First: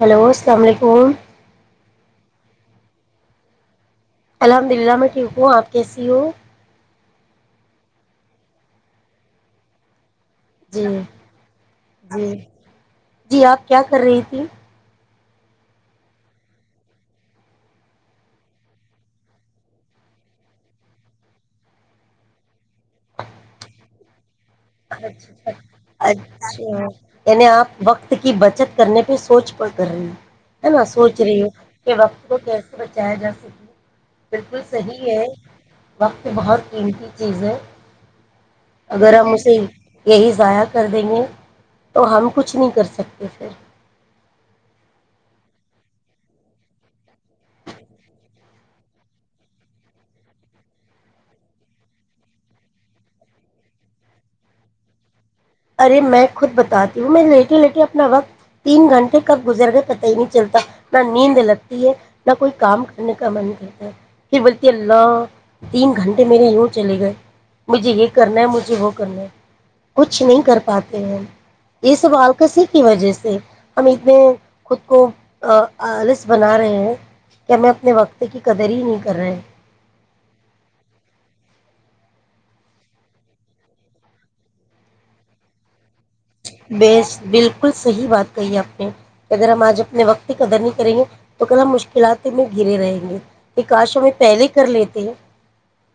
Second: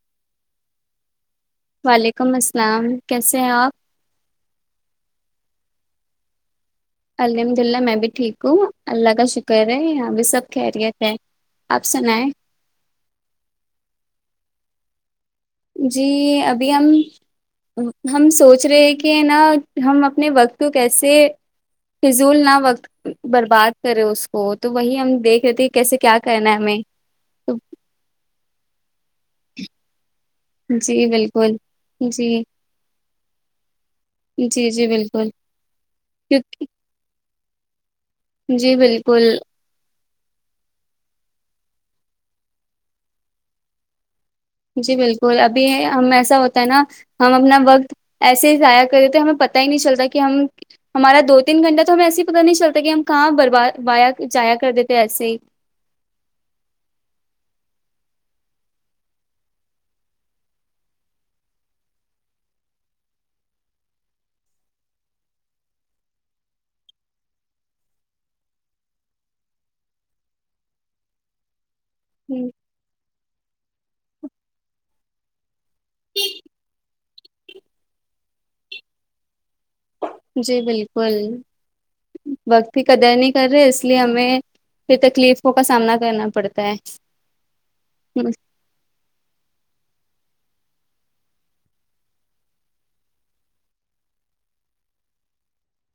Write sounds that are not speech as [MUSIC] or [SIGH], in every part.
hello السلام علیکم وعلیکم السلام کیسے ہیں آپ الحمد للہ میں ٹھیک ہوں آپ کیسی ہو الحمد اللہ میں بھی ٹھیک ہوں اللہ کا شکر ہے یہ ابھی سب خیریت ہے آپ جی سنائیں جی آپ کیا کر رہی جی جی ابھی ہم ہم سوچ رہے کہ نا ہم اپنے وقت کو کیسے فضول نہ وقت برباد کریں اس کو تو وہی ہم اچھ دیکھ رہے تھے کیسے کیا کرنا ہے اچھا ہمیں یعنی تو آپ وقت کی بچت کرنے سوچ پرڑ کر رہے ہیں ہے نا جی سوچ رہی ہو بالکل کہ وقت کو جی کیسے بچایا جا سکے بالکل جی جی صحیح ہے بالکل وقت بہت کیونکہ قیمتی چیزیں [UNINTELLIGIBLE] جی بالکل یہی ضائع کر دیں گے تو ہم کچھ نہیں کر سکتے پھر جی بالکل ابھی ہم ایسا ہوتا ہے نا ہم اپنا وقت ایسے ہی ضائیا کر دیتے ہمیں پت ہی نہیں چلتا کہ ہم ہمارا دو تین گھنٹہ تو ہمیں ایسے ہی پتہ نہیں چلتا کہ ہم کہاں بربادیا جایا کر دیتے ایسے ہی ارے میں خود بتاتی ہوں میں لیٹے لیٹے اپنا وقت تین گھنٹے کب گزر گئے پت ہی نہیں چلتا نہ نیند لگتی ہے نہ کوئی کام کرنے کا من کرتا ہے پھر بولتی اللہ تین گھنٹے میرے یوں چلے گئے مجھے یہ کرنا ہے مجھے وہ کرنا ہے کچھ کچھ نہیں کر پاتے ہیں یہ سوال کسی کی وجہ سے ہم اتنے خود کو آ آ لس بنا رہے ہیں کیا میں اپنے وقت کی قدر ہی نہیں کر رہے جی بالکل وقت بھی قدر نہیں کر رہے اس لیے ہمیں پھر تکلیفوں کا سامنا کرنا پ بیس بالکل صحیح بات کہی آپ نے کہ اگر ہم آج اپنے وقت کی قدر نہیں کریں گے تو کل ہم مشکلات میں گرے رہیں گے یہ کاش ہمیں پہلے کر لیتے ہیں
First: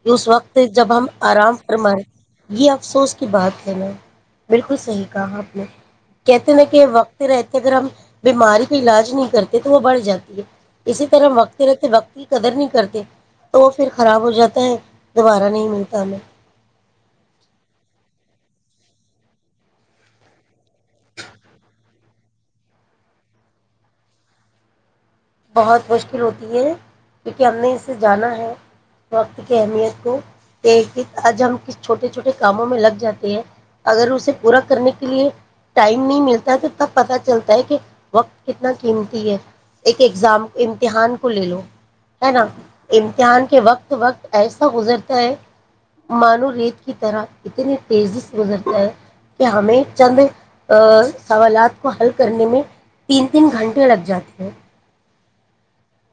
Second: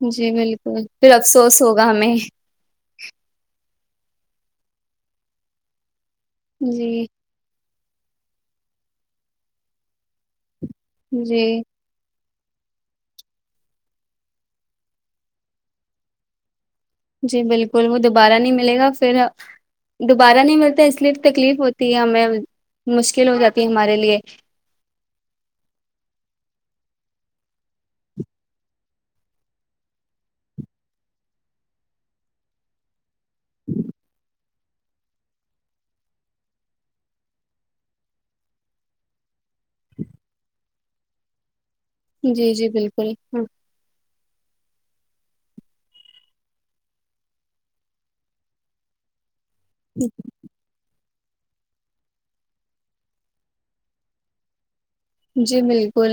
کہ اس جی وقت بالکل جب ہم پھر آرام افسوس پر ہوگا مارے ہمیں یہ افسوس کی بات ہے نا بالکل صحی کہاں اپ نے کہتے نہ کہ جی وقت رہتے ا گر ہم بیماری کا علاج نہیں کرتے تو وہ بڑھ جاتی ہے اسی طرح ہم جی وقتتی رہتے وقت قدر نہیں کرتے تو وہ پھر خراب ہو جاتا ہے دوبارہ نہیں ملتا ہمیں جی بالکل وہ دوبارہ نہیں ملے گا پھر دوبارہ نہیں ملتا اس لیے تکلیف ہوتی ہے ہمیں مشکل ہو جاتی ہے ہمارے لیے بہت مشکل ہوتی ہے کیونکہ ہم نے اسے جانا ہے وقت کی اہمیت کو آج ہم ک چھوٹے چھوٹے کاموں میں لگ جاتے ہیں اگر اسے پورا کرنے کے لیے ٹائم نہیں ملتا ہے تو تب پتہ چلتا ہے کہ وقت کتنا قیمتی ہے ایک ایگزام امتحان کو لے لو ہے نا جی جی بالکل ہاں امتحان کے وقت وقت ایسا گزرتا ہے مانو ریت کی طرح اتنی تیزی سے گزرتا ہے کہ ہمیں چند ا سوالات کو حل کرنے میں تین تین گھنٹے لگ جاتے ہیں جی بالکل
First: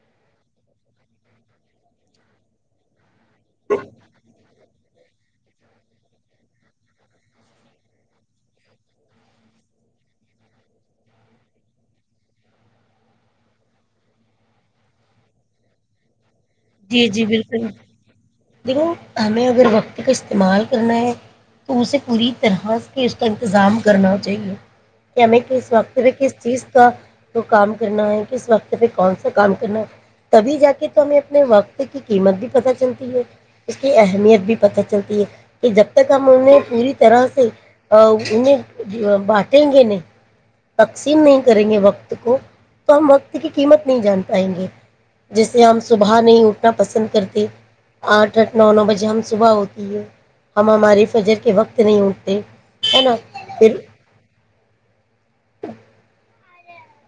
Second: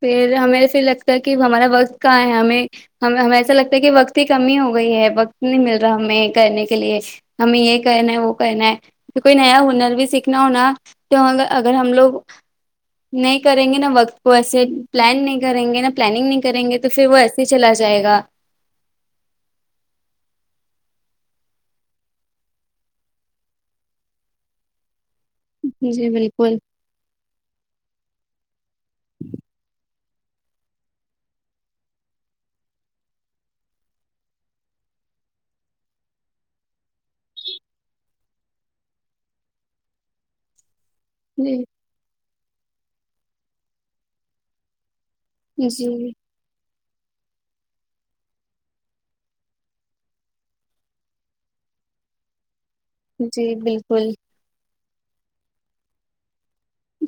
پھر ہمیں پ لگتا ہے کہ ہمارا وقت کہاں ہے ہمیں ہم ہمیں ایسا لگتا ہے کہ وقت کی کمی ہوگی گئی ہے وقت نہیں مل رہا ہمیں کرنے کے لیے ہمیں یہ کرنا ہے وہ کرنا ہے کوئی نیا ہنر بھی سیکھنا ہوناا تو اگر ہم لوگ نہیں کریں گے نا وقت کو ایس پلان نہیں کریں گے نا پلاننگ نہیں کریں گے تو جی پھر وہ جی ایسے ہی بالکل چلا جائے گا دیکھو ہمیں اگر وقت کا استعمال کرنا ہے تو اسے پوری طرح اس کا انتظام کرنا چاہیے کہ ہمیں کس وقت جی پہ کس بالکل چیز کا وہ کام کرنا ہے اس وقت پہ کون سا کام کرنا ہے تبھی جا کے تو ہمیں اپنے اپنے وقت کی قیمت بھی پت چلتی ہے اس کی اہمیت بھی پت چلتی ہے کہ جب تک ہم انہیں پوری طرح سے انہیں بانٹیں گے نہیں تقسیم نہیں جی کریں گے وقت کو تو ہم وقت کی قیمت نہیں جان پائیں گے جیسے ہم جی صبح اٹھنا پسند کرتے آٹھ آٹھ نو نو بجے ہم صبح ہوتی ہے ہم ہمارے فجر کے وقت نہیں اٹھتے ہے نا جی پھر بالکل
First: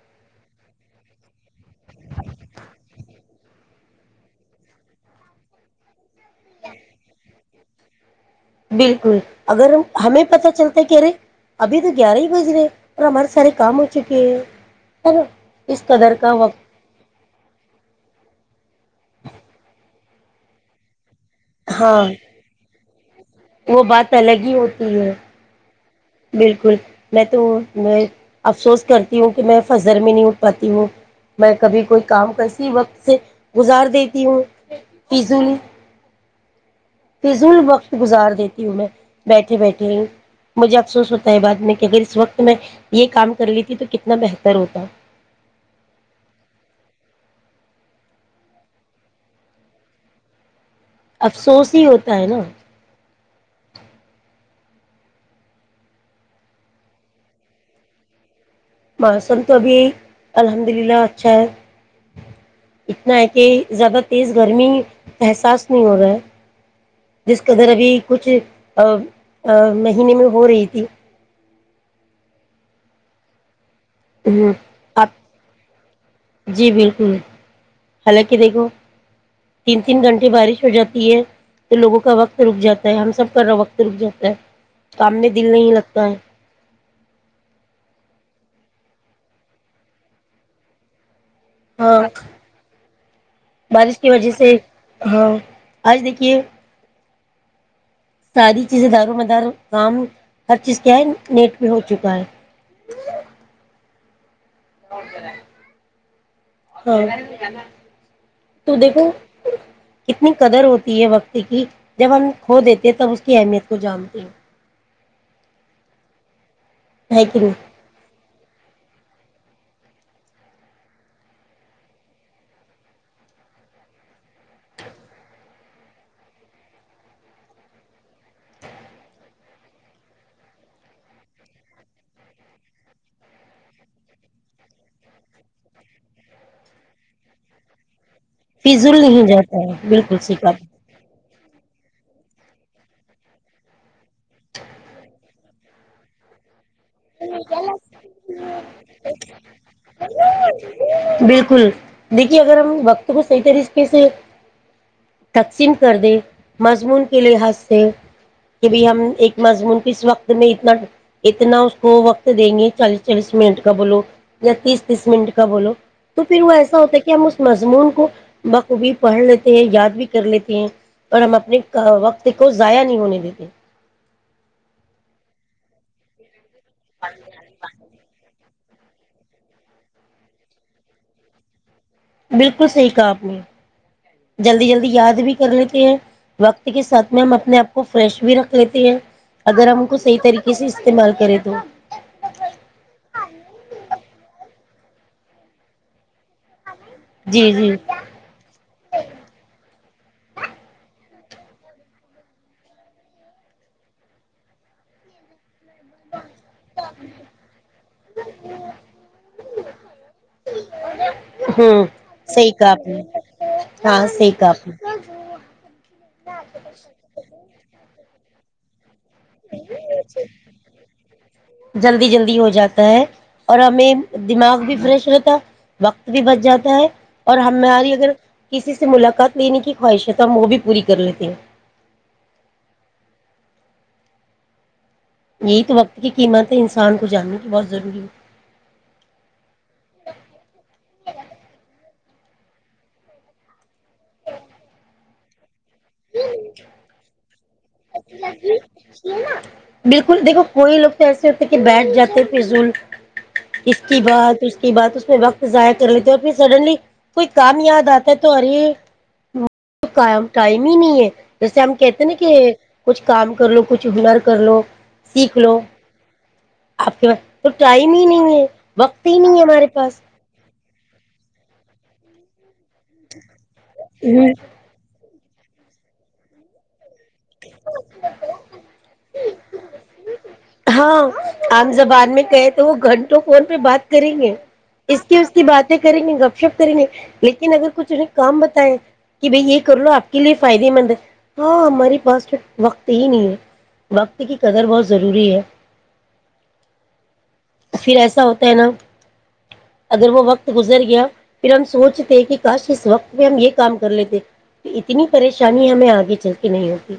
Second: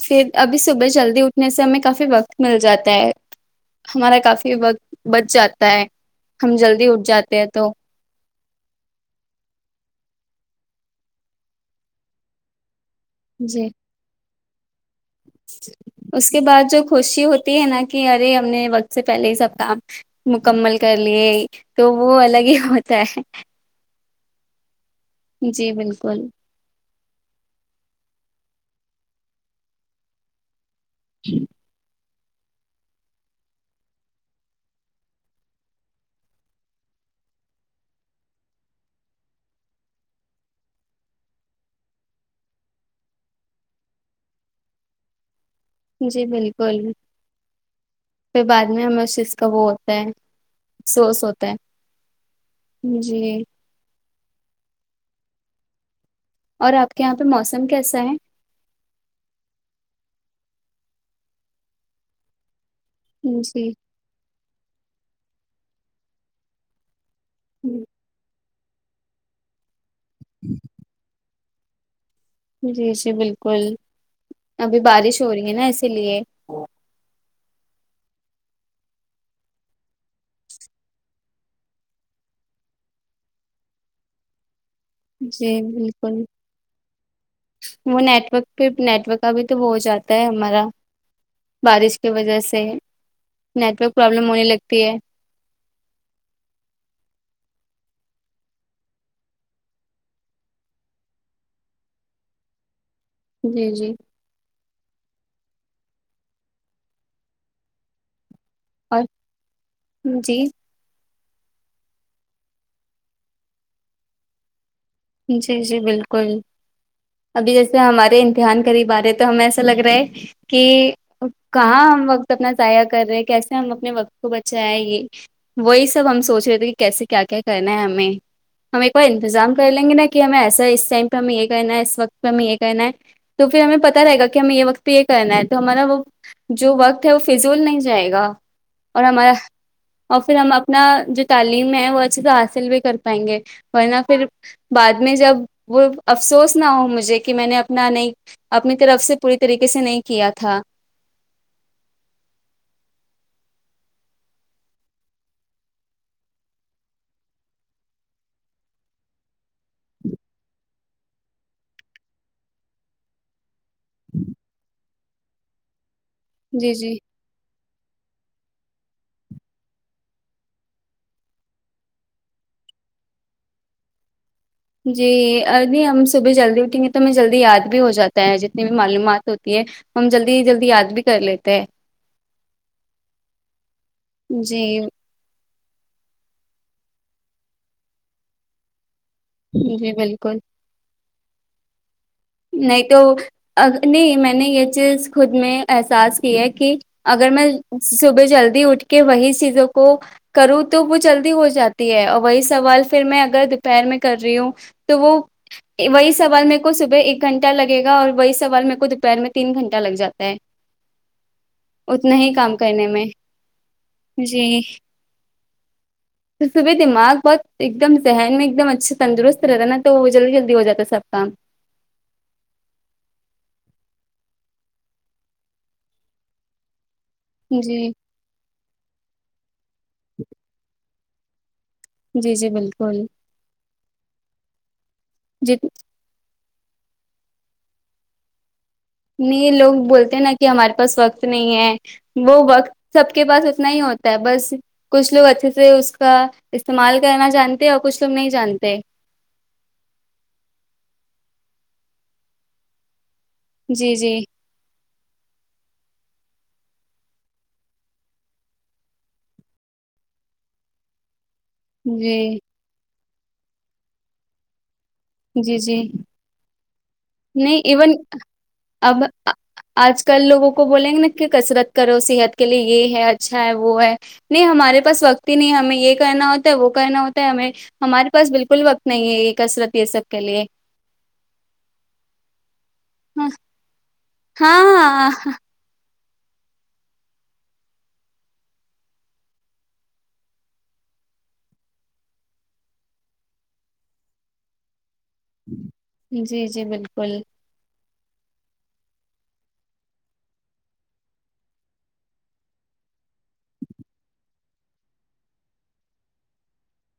پھر ابھی صبح جلدی اٹھنے سے ہمیں کافی وقت مل جاتا ہے ہمارا کافی وقت بچ جاتا ہے ہم جلدی اٹھ جاتے ہیں تو بالکل اگر ہمیں پت چلتا کہ رے ابھی تو گیارہ ہی بج رہے ہیں ا مرے ساری جی کامچک اس کے بعد جو خوشی ہوتی ہے نا کہ ارے ہم نے وقت سے پہلے ہی سب کام مکمل کر ے تو ہاں وہ الگ ہی ہو س وہ بات الگ ہی ہوتی ہ ہے جی بالکل بالکل میں تو میں افسوس کرتی ہوں کہ میں فضر میں نہیں اٹھ پاتی ہوں میں کبھی کوئی کام کیسی وقت سے گزار دیتی ہوں فیزو فض ال وقت گزار دیتی ہوں میں بیٹھے بیٹھے ہوں مجھے افسوس ہوتا ہے بعد میں کہ اگر اس وقت میں یہ کام کر لیتی تو کتنا بہتر ہوتا جی بالکل پھر بعد میں ہمر شس کا وہ ہوتا ہے افسوس ہی ہوتا ہے نا ہے جی اور آپ کے یہاں پہ موسم کیسا ہے موسم تو ابھی الحمد للہ اچھا ہے اتنا ہے کہ جی زیادہ تیز گرمی احساس نہیں ہو رہا ہے جس کےدھر ابھی کچھ ا نہیں اگنی میں پوروریتی جی جی بالکل ہوں ابھی آپ بارش ہو رہی ہے نا اسی لیے جی بالکل حالانکہ دیکھو تین تین گھنٹے بارش ہو جاتی ہے تو لوگوں کا وقت رک جاتا ہے ہم سب کر وقت رک جاتا ہے سامنے دل جی نہیں لگتا ہے بالکل وہ نیٹورک پہ نیٹورک کا بھی تو ہو جاتا ہے ہمارا بارش ہاں کی وجہ سے نیٹورک بارش کی پرابلم وجہ ہونے سے لگتی ہے ہاں آج دیکھیے ساری چیزیں دار و مدار کام ہر چیز کیا ہے نیٹ پہ ہو چکا ہے جی جی رہا تو اور دیکھو کتنی جی قدر ہوتی ہے وقت کہ جب ہم کھو دیتے تب اس کی اہمیت کو جانتے ہیں جی جی بالکل ہے کہ نہیں ابھی جیسے ہمارے امتحان قریب آ رہے تو ہمیں ایسا لگ رہا ہے کہ کہاں ہم وقت اپنا ضائع کر رہے ہیں کیسے ہم اپنے وقت کو بچائےائے یہ وہی سب ہم سوچ رہے تھے کہ کیسے کیا کیا کرنا ہے ہمیں ہمیں ایک اور انتظام کر لیں گے نا کہ ہمیں ایسا ہے اس ٹائم پہ ہمیں یہ کرنا ہے اس وقت پہ ہمیں یہ کرنا ہے تو پھر ہمیں پتتا رہے گا کہ ہمیں یہ وقتہ یہ کرنا ہے تو ہمارا وہ جو وقت ہے وہ فضول نہیں جائے گا فضول اور نہیں ہمارا جاتا ہے بالکل سہی کہا ھا وہچ تو حاصل بھی کر پائیں گے ورنہ پھر بعد میں جب وہ افسوس نا ہو مجھے کہ میں نے اپنا نہیں اپنی طرف سے پوری طریقے سے نہیں کیا تھا بالکل دیکھیے اگر ہم وقت کو صحیح طریقے سے تقسیم کر دے مضمون کے لحاظ سے کہ بھ ہم ایک مضمون کس وقت میں اتنا اتنا وہ وقت دیں گے چالیس چالیس منٹ کبلو یا تیس تیس منٹ کا بولو تو پھر وہ جی ایسا جی ہوتا ہے کیا ہم اس مس مضمون کو بخ بھی پڑھ لیتے ہیں یاد بھی کر لیتے ہیں اور ہم اپنے وقت کو ضائع نہیں ہونے دیتے جی ارلی ہم صبح جلدی تو میںیں جلدی یاد بھی ہو جاتا ہے جت بھی معلومات ہوتی ہے ہم جلدی جلدی یاد بھی کر لیتے ہیں بالکل صحیح کہا اپنے جی جلدی جلدی یاد بھی کر لیتی ہیں وقت کے ساتھ میں ہم اپنے آپ کو فریش بھی رکھ لیتے ہیں اگر ہم ان جی کو صحیح بالکل طریقے سے استعمال کریں تو نہیں تو نہیں میں نے یہ چیز خود میں احساس کیا ہے کہ اگر میں جی جی صبح جلدی اٹھ کے وہی چیزوں کو کروں تو مھ جلدی ہو جاتی ہے اور وہی سوال پھر میں اگر دوپہر میں کر رہی ہوں تو وہ وہی سوال میرے کو صبح ایک گھنٹہ لگے گا اور وہی سوال میرے کو دوپہر میں تین گھنٹہ لگ جاتا ہے ہوں اتنا ہی صحیح کام کہا کرنے آپ نے میں ہاں صحیح جی کہا آپ صبح دماغ بہت ایک دم ذہن میں ایکم اچھا تندرست رہتا ہے نا تو وہ جلدی جلدی ہو جاتا ہے سب کام نے جلدی جلدی ہو جاتا ہے اور ہمیں دماغ بھی فریش رہتا وقت بھی بچ جاتا ہے اور جی ہماری اگر کسی سے ملاقات لینے کی خواہش ہے ہم وہ بھی پوری کر لیتے ہیں جی جی بالکل جی یہی تو وقت کی قیمت تو انسان کو جاننے کی بہت ضروری ہے نہیں لوگ بولتے نا کہ ہمارے پاس وقت نہیں ہے وہ وقت سب کے پاس اتنا ہی ہوتا ہے بس کچھ لوگ اچھے سے اس کا استعمال کرنا جانتے ہیں اور کچھ لوگ نہیں جانتے بالکل دیکھو کوئی لوگ تو ایسے بیٹ جاتے پضول اس جی کی جی بات اس کی بات اس وقت ضائع کر لیتے ہیں اور پھر سڈنلی کوئی کام یاد آتا ہے تو ار کام ٹ م نہیں ہے جیسے ہم کہتے ہیں جی ن کہ کچھ کام کر لو کچھ ہنر کر لو سیکھ لو جی جی آپ کے پاس تو نہیں ٹائم ایون ہی نہیں ہے اب وقت ہی نہیں ہے ہمارے پاس آج کل لوگوں کو بولیں گے نا کہ کسرت کرو صحت کے لیے یہ ہے اچھا ہے وہ ہے نہیں ہمارے پاس وقت نہیں ہمیں یہ کہنا ہوتا ہے وہ کہنا ہوتا ہے ہمیں ہمارے پاس بالکل وقت نہیں ہے یہ کثرت یہ سب لیے ہاں عام زبان میں کہے تو وہ گھنٹوں ہاں فون پہ بات کریں گے ہاں اس ہاں کی اس کی باتیں کریں گے گپ شپ کریں گے لیکن اگر کچھ انہیں کام بتایا کہ بھائی یہ کر لو آپ کے لیے فائدے مند ہے ہاں ہماری پاس پھر وقت ہی نہیں ہے وقت کی قدر بہت ضروری ہے جی جی بالکل پھر ایسا ہوتا ہے نا اگر وہ وقت گزر گیا پھر ہم سوچتے کہ کاش اس وقت پہ ہم یہ کام کر لیتے اتنی پریشانی ہمیں آگے چل کے نہیں ہو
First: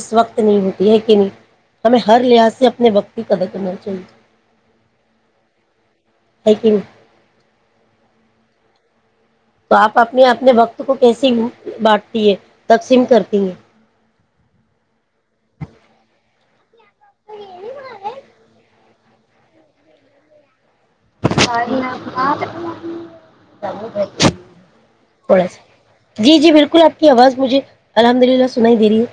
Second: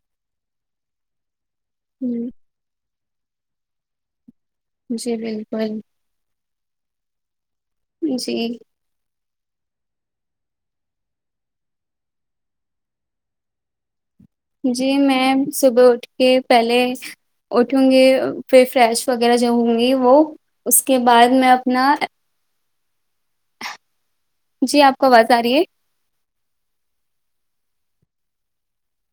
اس وقت نہیں ہوتی ہے کہ نہیں ہمیں ہر لحاظ سے اپنے وقت کہ کد ک نہ چل ج جی بالکل تیکن جی تو آپ اپنے اپنے وقت کو کیسی بانٹتی ہے تقسیم کرتی ہیں جی میں صبح اٹھ کے پہلے اٹھوں گے پ فریش وغیرہ جو ہوں گی وہ اس کے بعد میں اپنا جی آپ کو آواز آ تھوڑا رہی سا ہے جی جی بالکل آپ کی آواز مجھے الحمد للہ سننا ہی دی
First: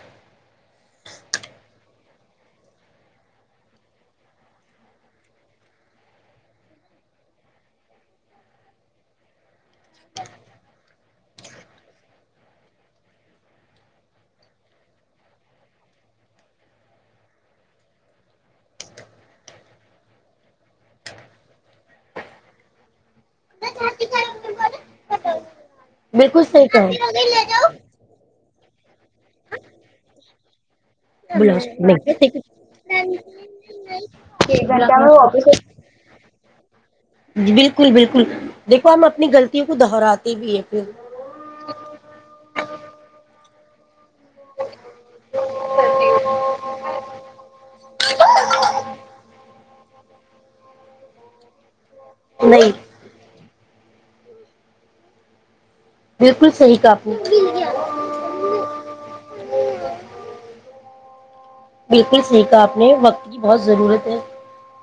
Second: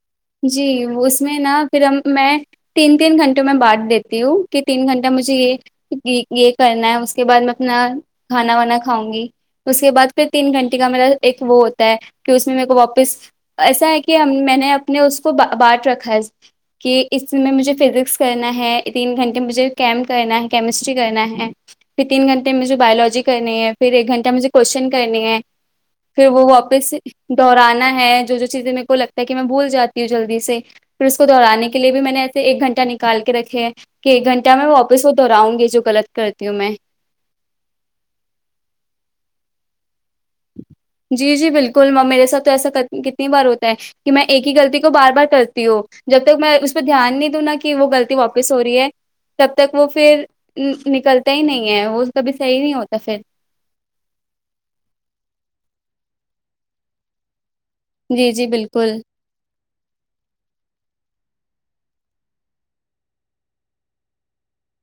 جی اس میں نا پھر ہم میں تین تین گھنٹوں میں بانٹ دیتی ہوں کہ تین گھنٹہ مجھے یہ یہ کرنا ہے اس کے بعد میں اپنا کھانا وانا کھاؤں گی اس کے بعد پھر تین گھنٹے کا میرا ایک وہ ہوتا ہے کہ اس میں میرے کو واپس ایسا ہے کہ میں نے اپ نے اس کو بانٹ رکھا ہے کہ اس میں مجھے فزکس کرنا ہے تین گھنٹے میں مجھے کیمپ کرنا ہے کیمسٹری کرنا ہے پھر تین گھنٹے میں مجھے بایولوجی کرنی ہے پھر ایک گھنٹہ مجھے کوشچن کرنی ہے پھر بالکل وہ صحیح کہا واپس دہرانا ہے جو جو چیز م کو لگتا ہے کہ میں بول جاتی ہ جلدی سے پھر اس کو دوہڑانے کے لیے بھی میں نے ایسے ایک گھنٹہ نکال کے رکھے ہیں کہ ایک گنہ میں واپس وہ د دوہراؤ گی جو غلط کر کی میں بالکل بالکل دیکھو ہم اپنی غلطیوں کو دہراتے بھی ہے پھر جی جی بالکل میرے ساتھ تو ایسا کتنی بار ہوتا کہ میں ایک ہی غلطی کو بار بار کرتی ہوں جب تک میں اس پہ دھیان نہیں دوں نا کہ وہ غلط واپس ہو رہی ہے تب تک وہ پھر نکلتا ہی نہیں ہے وہ کبھی صحیح نہیں ہوتا پھر بالکل صحیح کاپنی جی جی بالکل بالکل سیکھا آپ نے وقت کی بہت ضرورت ہے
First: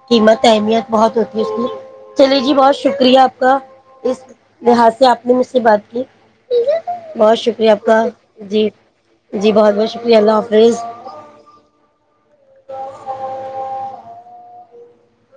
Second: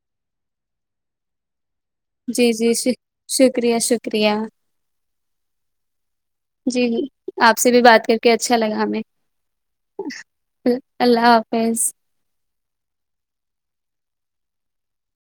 قیمت اہمیت بہت ہوتی ہے اس کی چلیے جی بہت شک- شکریہ آپ کا شکریہ اس شکریہ لحاظ سے آپ نے مجھ سے بات کی جی بہت شکریہ سے آپ بھی کا بات کر کے اچھا جی لگا ہمیں جی بہت بہت شکریہ اللہ حافظ اللہ حافظ